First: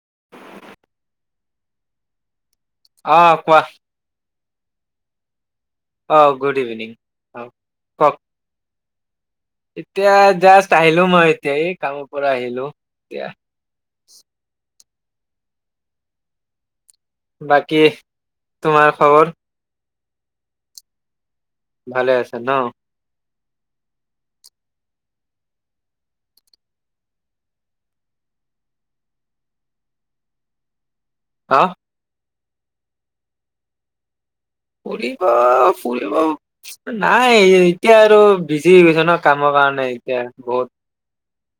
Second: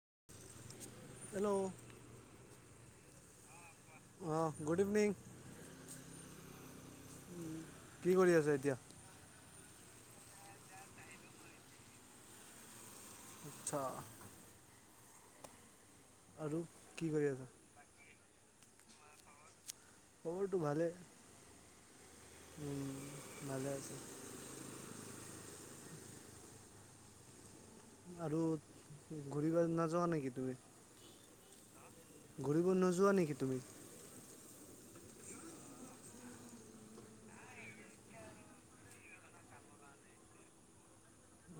[inaudible] অ', কোৱা। অঁ' good evening. অ গুড ইভিনিং অ', কি কওক? কৰি আছা এতিয়া এতিয়া জাষ্ট আহিলো মই এতিয়া এই কামৰ পৰা আহিলো এতিয়া আচ্ছা [unintelligible] আছা বাকী, তোমাৰ খবৰ? খবৰটো ভালে। ভালে আছে ন? উম, ভালে আছো। আৰু ঘূৰি নযোৱা নেকি তুমি? হা। ঘূৰিব নোযোৱা নেকি তুমি? ফুৰিব ফুৰিব নাই এতিয়া আৰু বিজি হৈ গৈছে ন কামৰ কাৰণে এতিয়া বহুত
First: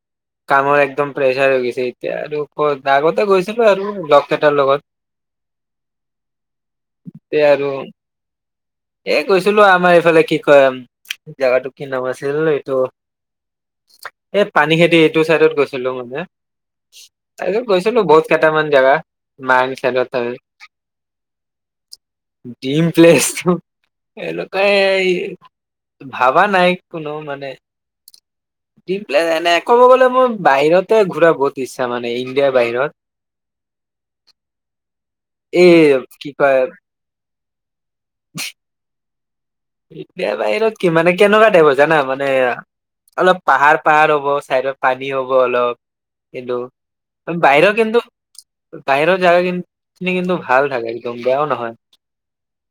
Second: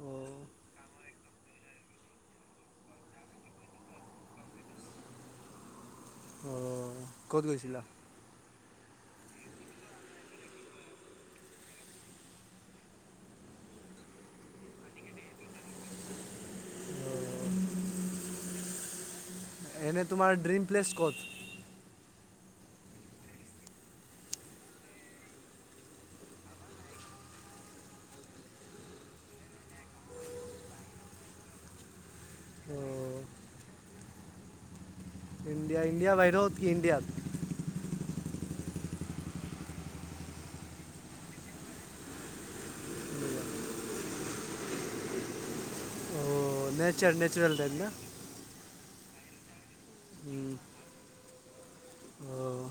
অঁ প্ৰেছাৰ হৈ গৈছে, এতিয়া আৰু ক আগতে গৈছিলো আৰু লগ কেটাৰ লগত অঁহ ক'ত গৈছিলা? এ গৈছিলো আমাৰ এইফালে কি কয়- জেগাটো কি নাম আছিল এইটো এই পানী খেতি এইটো চাইদত গৈছিলো মানে তাৰপিছত গৈছিলো বহুত কেইটামান জেগা মায়ং এনেই চাইডত তোমাৰ ড্ৰিম প্লেছ ক'ত? ডিম প্লেছ তো এওঁলোকেই ভাবা নাই কোনো মানে প্লেন এনে ক'ব গলে মই বাহিৰতে ঘুৰা বহুত ইচ্ছা মানে ইণ্ডিয়াৰ বাহিৰত। অঁ এ ইণ্ডিয়া ইণ্ডিয়া কি বাহিৰত কয় ইণ্ডিয়াত [unintelligible] ইণ্ডিয়া বাহিৰত কি মানে কেনেকুৱা টাইপৰ জানা, মানে অলপ পাহাৰ পাহাৰ হ'ব চাইডত পানী হ'ব অলপ। কিন্তু অঁ নেচাৰ নেচাৰেল বাহিৰৰ টাইপ না কিন্তু বাহিৰৰ জাগা কিন্ কিন্তু উম, ভাল থাকে একদম। বেয়াও নহয় অঁ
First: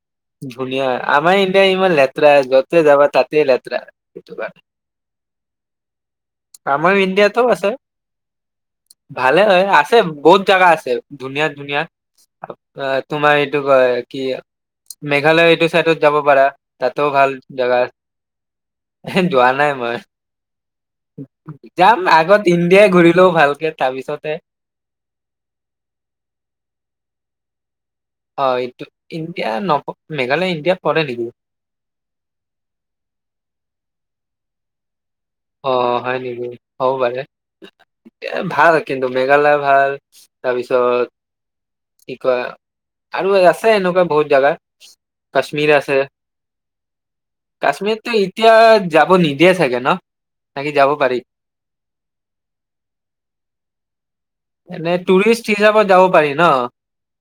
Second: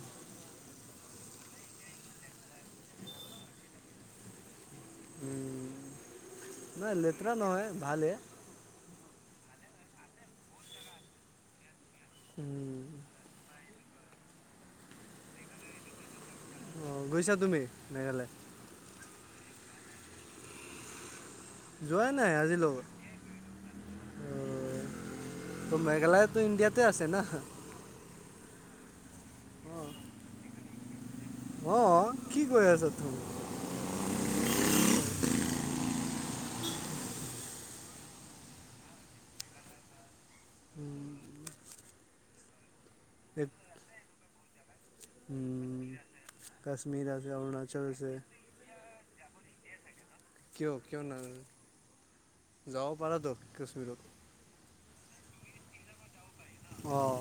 ধুনীয়া। আমাৰ ইন আ ইমান লেতৰা য'তে যাবা তাতেই লেতৰা সেইটো কাৰণে। উম, আমাৰ নাই লেতেৰা ইণ্ডিয়াতো আছে নহয় ভালে। ভালে হয়, আছে বহুত জাগা আছে। ধুনীয়া ধুনীয়া। উম, তোমাৰ এইটো কয় কি মেঘালয় এইটো চাইডত যাব পাৰা। অ' তাতো ভাল গৈছা তুমি জাগা। মেঘালয় যোৱা নাই মই। যাম যোৱাই নাই আগত আজিলৈ ইণ্ডিয়াই ঘূৰি লওঁ ভালকে। তাৰপিছতে ত' মেঘালয়তো ইণ্ডিয়াতে আছে না। অ', এইটো ইণ্ডিয়া নপ-মেঘালয় ইণ্ডিয়া পৰে নেকি? অ', কি কৈ আছা তুমি? অ', হয়, নেকি? হ'ব পাৰে এ, ভাল কিন্তু মেঘালয়, ভাল তাৰপিছত উম, কি কয় আৰু এক আছে এনেকুৱা বহুত জাগা কাশ্মীৰ উম, আছে। কাশ্মীৰ আছে অৰুণাচল আছে কাশ্মীৰতো এতিয়া যাব নি দিয়ে চাগে ন? বাকী কিয় যাব কিয় পাৰি নোৱাৰে যাব পাৰা টো কাশ্মীৰত এনে টুৰিষ্ট হিচাপত যাব পাৰি। ন অঁ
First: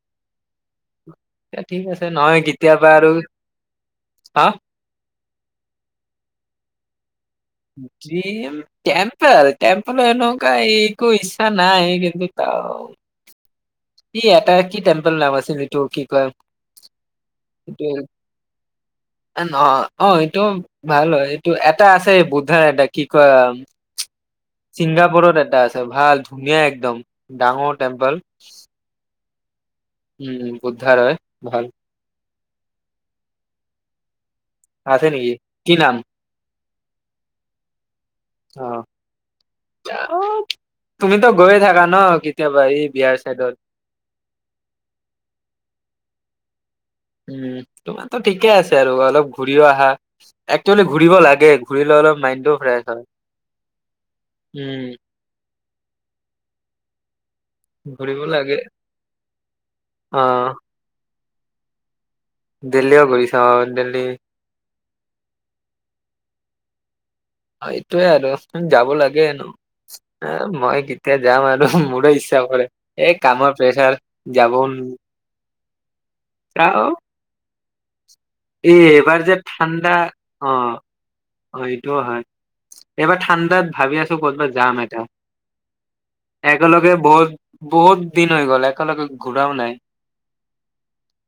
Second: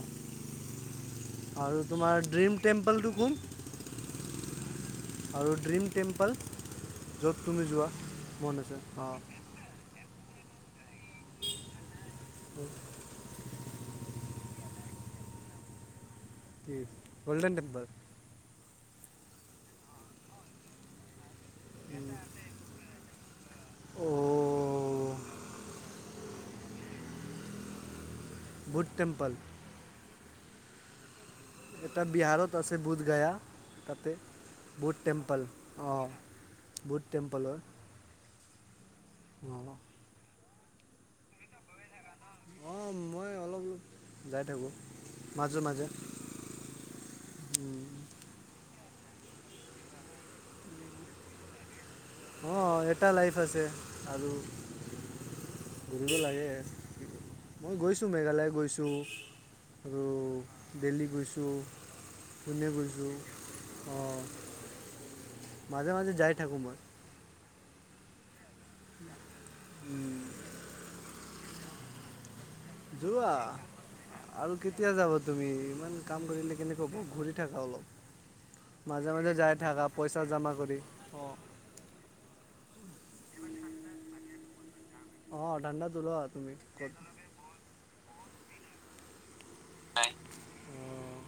আৰু ঠিক আছে তোমাৰ নহয় ড্ৰিম কেতিয়া বা টেম্পলটো আৰু কোন হা। আৰু ড্ৰিম টেম্পল, য'ত তুমি যোৱা ড্ৰিম মন আছে অঁ টেম্পল টেম্পল মানে, তাৰ একো ইচ্ছা নাই। [unintelligible] ই এটা কি টেম্পল নাম আছিল তোৰ কি কয় কি গ'ল্ডন টেম্পল, অ' অ' এইটো ভাল হয় এইটো এটা আছে বুদ্ধাৰ এটা কি কয়? অ' ছিংগাপুৰত এটা আছে ভাল ধুনীয়া একদম ডাঙৰ টেম্পল বুধ টেম্পল উম বুদ্ধাৰয়, এটা বিহাৰত আছে বুধ গয়া ততে বুধ আছে নেকি টেম্পল কি অ' নাম বুধ টেম্পল হয়। অ' অঁ অ'। তুমিতো গৈ থাকা ন কি কেতিয়াবা এই অঁ বিহাৰ মই চাইডত। অলপ অলপ যাই থাকোঁ মাজে মাজে উম, তোমাৰো ঠিকে আছে আৰু অলপ ঘূৰিও আহা। একচেলি ঘুৰিব লাগে ফুৰিলে অলপ মাইণ্ডটো অঁ ফ্ৰেছ হয়। এটা লাইফ আছে আৰু উম। ঘূৰিব লাগে মই গৈছোঁ ঘূৰিব মেঘালয় লাগে। গৈছোঁ। আৰু অ', দিল্লী গৈছোঁ দু দিল্লীও ঘূৰি চাৱ দিল্লী। মাজে- মাজে যাই থাকো মই। সৈইটোয়ে আৰু। যাব লাগে ন, উম, এ মই কি কেতিয়া যাম আৰু, মোৰে ইচ চ্ছা কৰে, এই যোৱা কামৰ প্ৰেছাৰ আৰু যাবও কেতিয়া যাব তুমি ইমান কাম কৰিলে কেনেকে হ'ব ঘূৰি থাকা অলপ, এই এইবাৰ যে মাজে-মাজে যায় থাকা ঠাণ্ডা পইচা জমা অ', কৰি, অ'। এইটোও হয়। এইবাৰ ঠাণ্ডাত ভাবি আছো ক'তবাত যাম। এটা। অ', ঠাণ্ডা তলুৱাত তুমি একেলগে বহুত বহুত [unintelligible] দিন হৈ গ'ল একেলগে ঘুৰাও নাই। অঁ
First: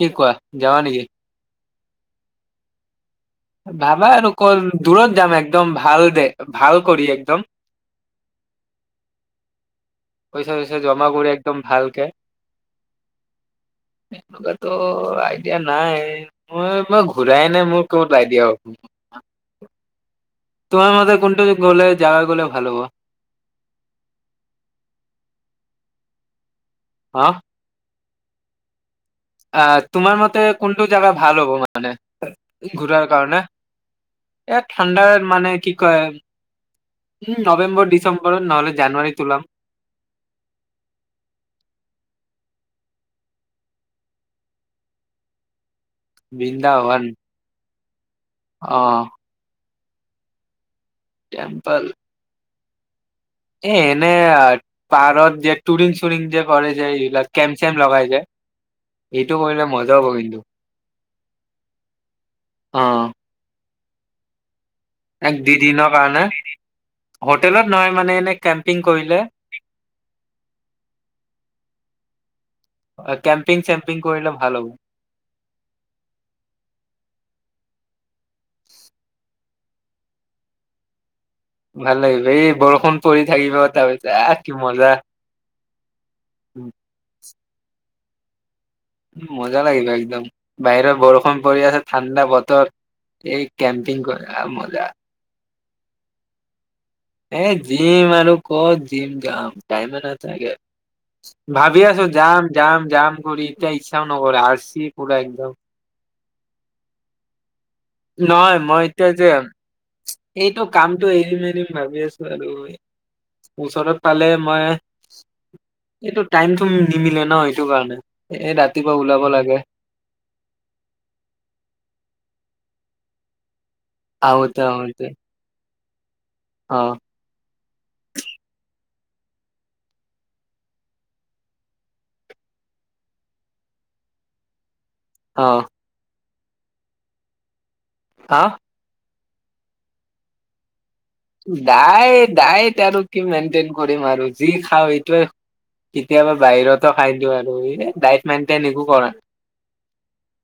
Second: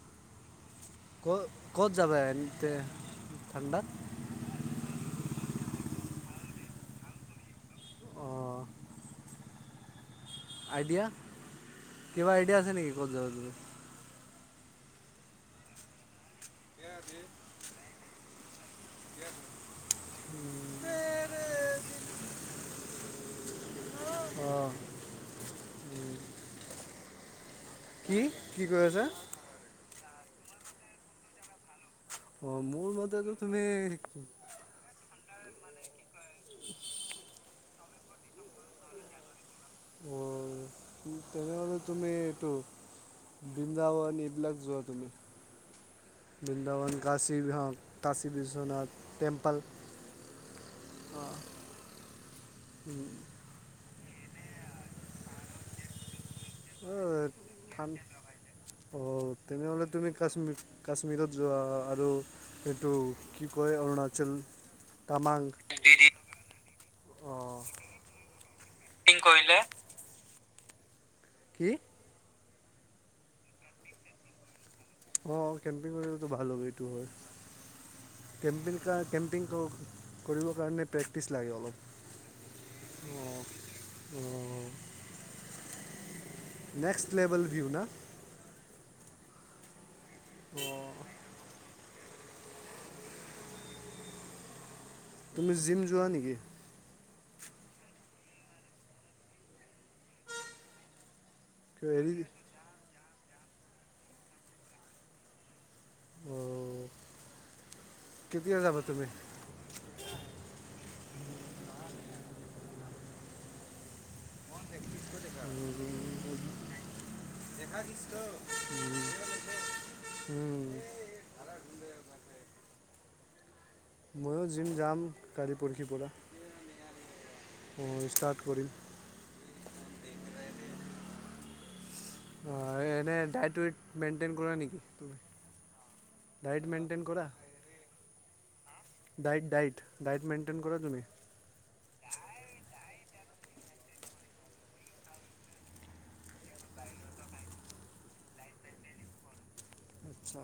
কি কোৱা। যাৱা নেকি। ক'ত ক'ত যাবা এ তে ভাবা আৰু ক' ৰ দূৰত যাম এক একদম ভাল দে ভাল কৰি একদম। অ'। পইচা চইচা আইডিয়া জমা কৰি একদম ভালকে কিবা আইডিয়া আছে নেকি ক'ত যাবা তুমি ত' আইডিয়া নাই। মই-মই ঘূৰাই নাই মোৰ ক'ত আইডিয়া হ'ব। [unintelligible] তোমাৰ মতে কোনটো গ'লে জাগা গ'লে ভাল হ'ব। উম। হা। কি-কি কৈ আছা। আ তোমাৰ মতে কোনটো জাগা ভাল হ'ব মান মানে, অঁ মোৰ ঘূৰাৰ মতেতো কাৰণে, তুমি এ ঠাণ্ডাৰ মানে কি কয় উম নৱেম্বৰ ডিচেম্বৰ নহ'লে জানুৱাৰীত ওলাম। অ', তেনেহ'লে তুমি এইটো বৃন্দাবন এইবিলাক যোৱা তুমি। বৃন্দাবন, কাশী [unintelligible] কাশী অ বিশ্বনাথ টেম্পল অ'। টেম্পল। [inaudible] এ এনে পাৰত টুৰিং চুৰিং যে কৰে যে এইবিলাক অ' কেম্প চেম্প ঠান লগাই যে এইটো অ', কৰিলে তেনেহ'লে মজা হ'ব তুমি কিন্তু কাশ্মীৰ কাশ্মীৰত যোৱা আৰু অ এইটো কি কয় অৰুণাচল। এক টামাং দুদিনৰ কাৰণে, অঁ হোটেলত নহয় মানে এনে কেম্পিং কৰিলে। কি? কেম্পিং চেম্পিং কৰিলে ভাল হ'ব। অ' কেম্পিং কৰিলেতো ভাল হ'ব এইটো হয়, কেম্পিং কাৰ কেম্পিং ক কৰিবৰ কাৰণে প্ৰেক ভাল লাগিব এই বৰষুণ পৰি অঁ থাকিব তাৰপিছত কি অঁ মজা। উম। নেক্সট [unintelligible] মজা লাগিব একদ [unintelligible] বাহিৰত অঁ বৰষুণ পৰি আছে ঠাণ্ডা বতৰ, এই কেম্পিং কৰা এ মজা। তুমি জিম যোৱা নেকি। এ জিম আৰু ক'ত জিম যাম টাইমে নাথাকে। ভাবি আছো হেৰি যাম যাম যাম এতিয়া ইচ্ছাও নকৰে আলছি পুৰা একদম। অঁ নহয় কেতিয়া যাবা মই তুমি এতিয়া যে, এইটো কামটো এৰিম এৰিম [unintelligible] ওচৰত পালে মই, এইটো টাইমটো নিমিলে ন এইটো কাৰণে, এই ৰাতিপুৱা ওলাব লাগে। মইয়ো আহোতে জিম যাম আহোতে কা অ [unintelligible] অ' ষ্টাৰ্ট কৰিম। অ' এনে ডাইট উট মেইনটেইন কৰে নেকি। তুমি অ'। ডায়েট মেইণ্টেইন কৰা। হা? ডাইট ডাইট, ডাইট মেইনটেইন কৰা তুমি। ডাইট ডাইট আৰু কি মেইনটেইন কৰিম আৰু যি খাওঁ সেইটোৱে, কেতিয়াবা বাহিৰতো খাই দিওঁ আৰু এই ডাইট মেইনটেইন একো কৰা। আচ্ছা।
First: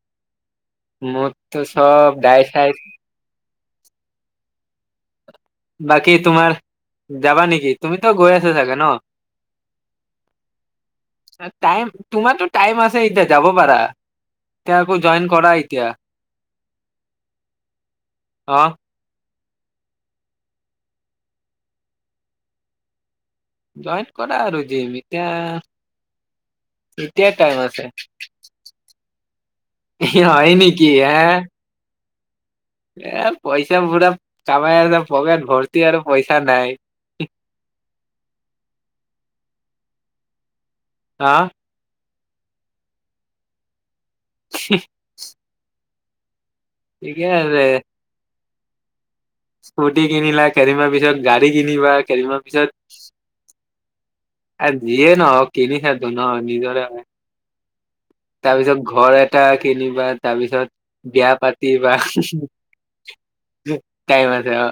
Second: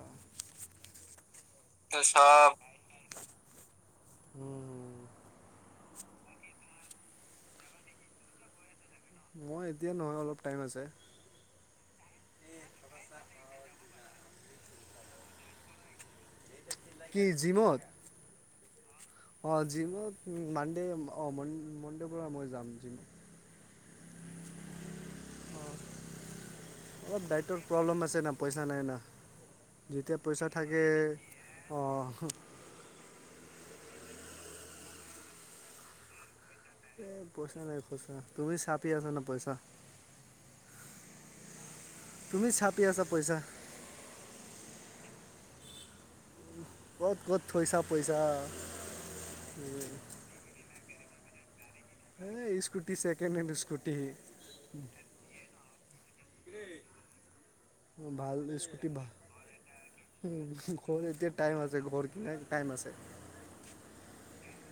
[unintelligible] ত চব গাই চাই উম, বাকী তোমাৰ যাবা নেকি তুমিতো গৈ আছা চাগে ন মই এতিয়া নহয় অলপ টাইম আছে তোমাৰো টাইম আছে এতিয়া যাব পাৰা এতিয়া অকল জইন কৰা এতিয়া। কি জিমত অ। অ' জিমত মানডে অ মনডে পৰা মই যাম জিমত জইন্ট কৰা আৰু জিম ত অলপ তেয়া ডায়েটৰ টাইম আছে। প্ৰব্লেম না পইচা নাই না যেতিয়া পইচা হয় থাকে নেকি আহ। হ এ পইচা পুৰা কামাই আছা পকেট ভৰ্তি আৰু পইচা নাই। এ পইচা নাই খচা তুমি চাপি আছা ন পইচা আহা তুমি ছাপি আছা পইচা শ ক'ত ক'ত আছে থৈছা পইছা স্কুটি কিনিলা কেইদিনমান পিছত গাড়ী কিনিবা কেইদিনমানৰ পিছত তে আৰু যিয়ে নহওক কিনিছোটো ন নিজৰে হয় ভাল তাৰপিছত স্কুটি ভাল ঘৰ এটা কিনিবা তাৰপিছত ঘৰ বিয়া এতিয়া টাইম আছে পাতিবা ঘৰ কিনাৰ টাইম আছে তাই ম এয়া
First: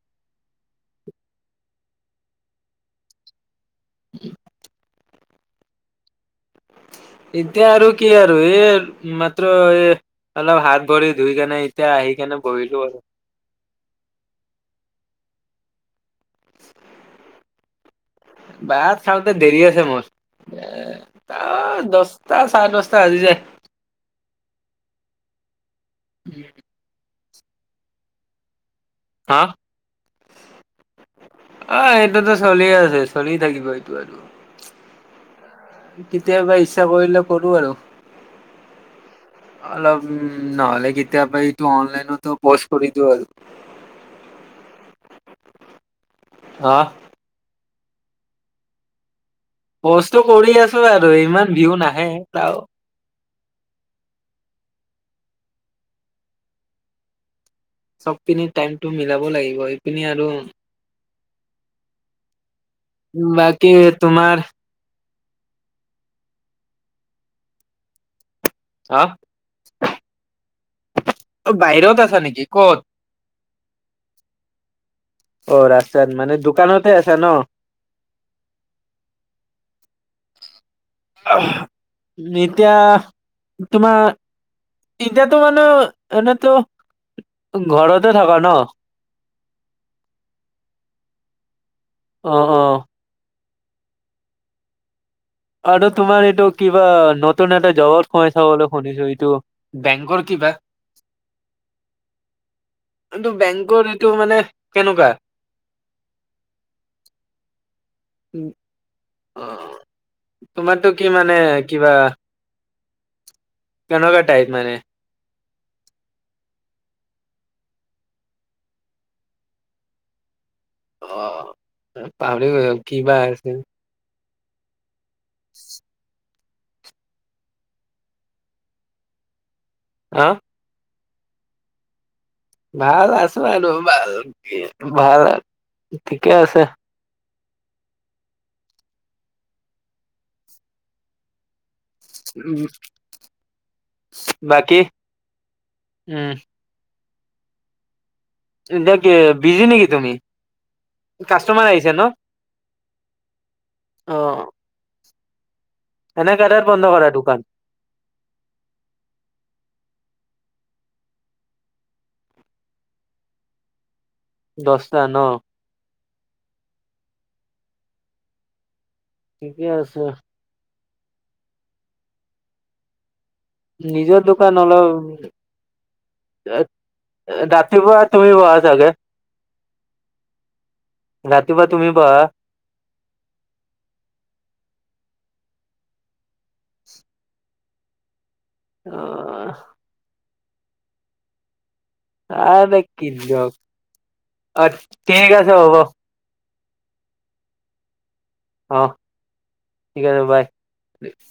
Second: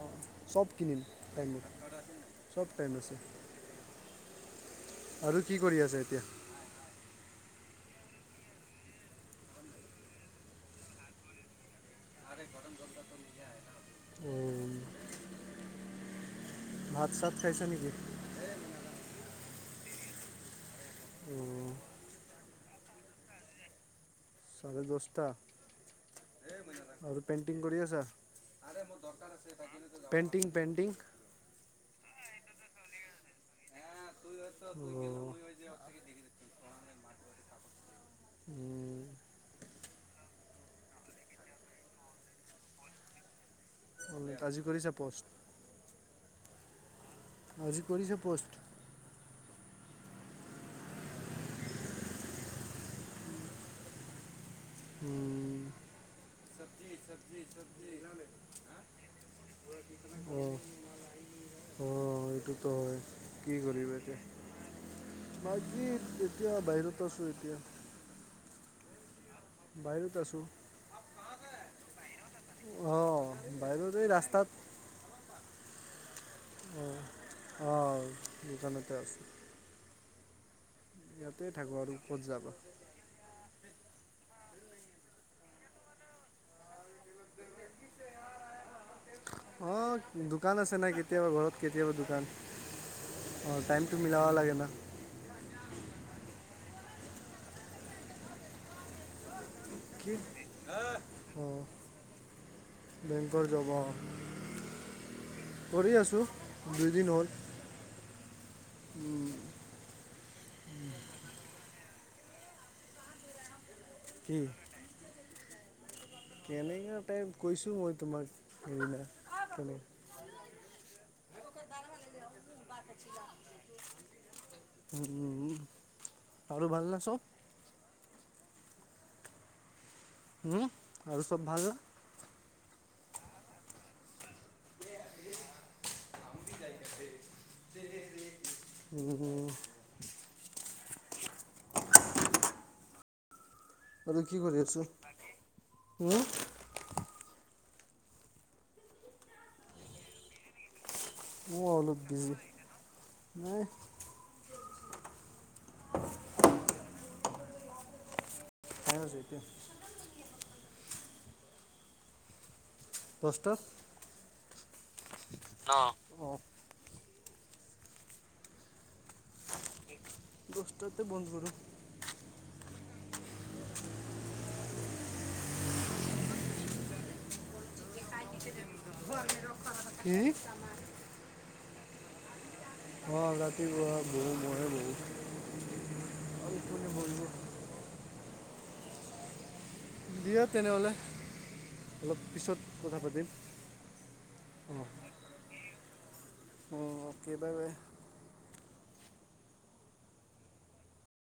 অঁ চব কিনিম টাইম চব টাইম আছে উ আৰু কি কৰি আছে এতিয়া। এতিয়া আৰু কি আৰু এই মাত্ৰ এই অলপ হাত ভৰি ধুই কেনে এতিয়া আহি কেনে বহিলো আৰু অ [inaudible] ভাত চাত খাইছা নেকি? উ [inaudible] বাত চাওঁতে দেৰি আছে মোৰ এ ত দচটা চাৰে দচটা বাজি যাই চাৰে দচটা পেইণ্টিং কৰি আছা। হা পেণ্টিং পেণ্টিং অ এইটোতো চলিয়ে আছে। চলি থাকিব এইটো আৰু কেতিয়াবা ইচ্ছা কৰিলে কৰো আৰু অলপ উ উ নহ'লে কেতিয়াবা এইটো অনলাইনতো পোষ্ট কৰি দিওঁ আৰু আজি কৰিছো প'ষ্ট। আহ আজি কৰিছে প'ষ্ট। কষ্টটো কৰি আছো আৰু ইমান ভিউ নাহে তাও উম চবজি চবজি চব পিনি টাইমটো মিলাব লাগিব এইপিনি আৰু অঁ অঁ এইটোতো হয় কি বাকী কৰিবা এতিয়া তোমাৰ বাকী এতিয়া বাহিৰত আছো এতিয়া। হা বাহিৰত আছোঁ বাহিৰত আছা নিকি ক'ত বাহিৰতে ৰাস্তাত অ ৰাস্তাত মানে দোকানতে অঁ আছা ন অঁ দোকানতে আছোঁ ইয়াতে থাকোঁ আৰু ক'ত অহহ যাবা এতিয়া তোমাৰ এতিয়াতো মানে এনেতো ঘৰতে থকা ন অ দোকান আছে না কেতিয়াবা ঘৰত কেতিয়াবা দোকান অ অ অঁ টাইমটো মিলাব লাগে ন আৰু তোমাৰ এইটো কিবা নতুন এটা জগত কৰিছা বুলি শুনিছো এইটো কি বেংকৰ কিবা আহ এইটো বেংকৰ যাবা অহ এইটো মানে কেনেকুৱা কৰি আছো দুইদিন হ'ল উম অ তোমাতো কি মানে কিবা কেনেকা টাইপ মানে কেনেকা টাইপ কৈছো মই তোমাক হেদিনা কেনে অ পাৰিব কি বা আছে উম আৰু ভাল নে চব হা হম আৰু চব ভালনা ভাল আছো আৰু ভাল ভাল ঠিকে আছে উ উম আৰু কি কৰি বাকী আছে উম হুম এতিয়া কি বিজি নিকি তুমি অ কাষ্টমাৰ আহিছে অলপ ন বিজি নাই অ' এনে কেটাত বন্ধ কৰা দোকান খাইঅ যেতিয়া কষ্ট দছটা ন অ' ঠিকে আছে দছতাতে বন্ধ কৰো নিজৰ দোকান অলপ ৰাতিপুৱা তুমি বহা চাগে কি ৰাতিপুৱা তুমি বহা অ ৰাতিপুৱা বহো মইয়ে বহো কোনে বহিব [unintelligible] [unintelligible] দিয়া তেনেহ'লে। অলপ পিছত আৰে! কথা পাতিম কিংজন অ' ঠিক আছে, হ'ব। অ' কেইবাবে। অ' ঠিক আছে। বাই।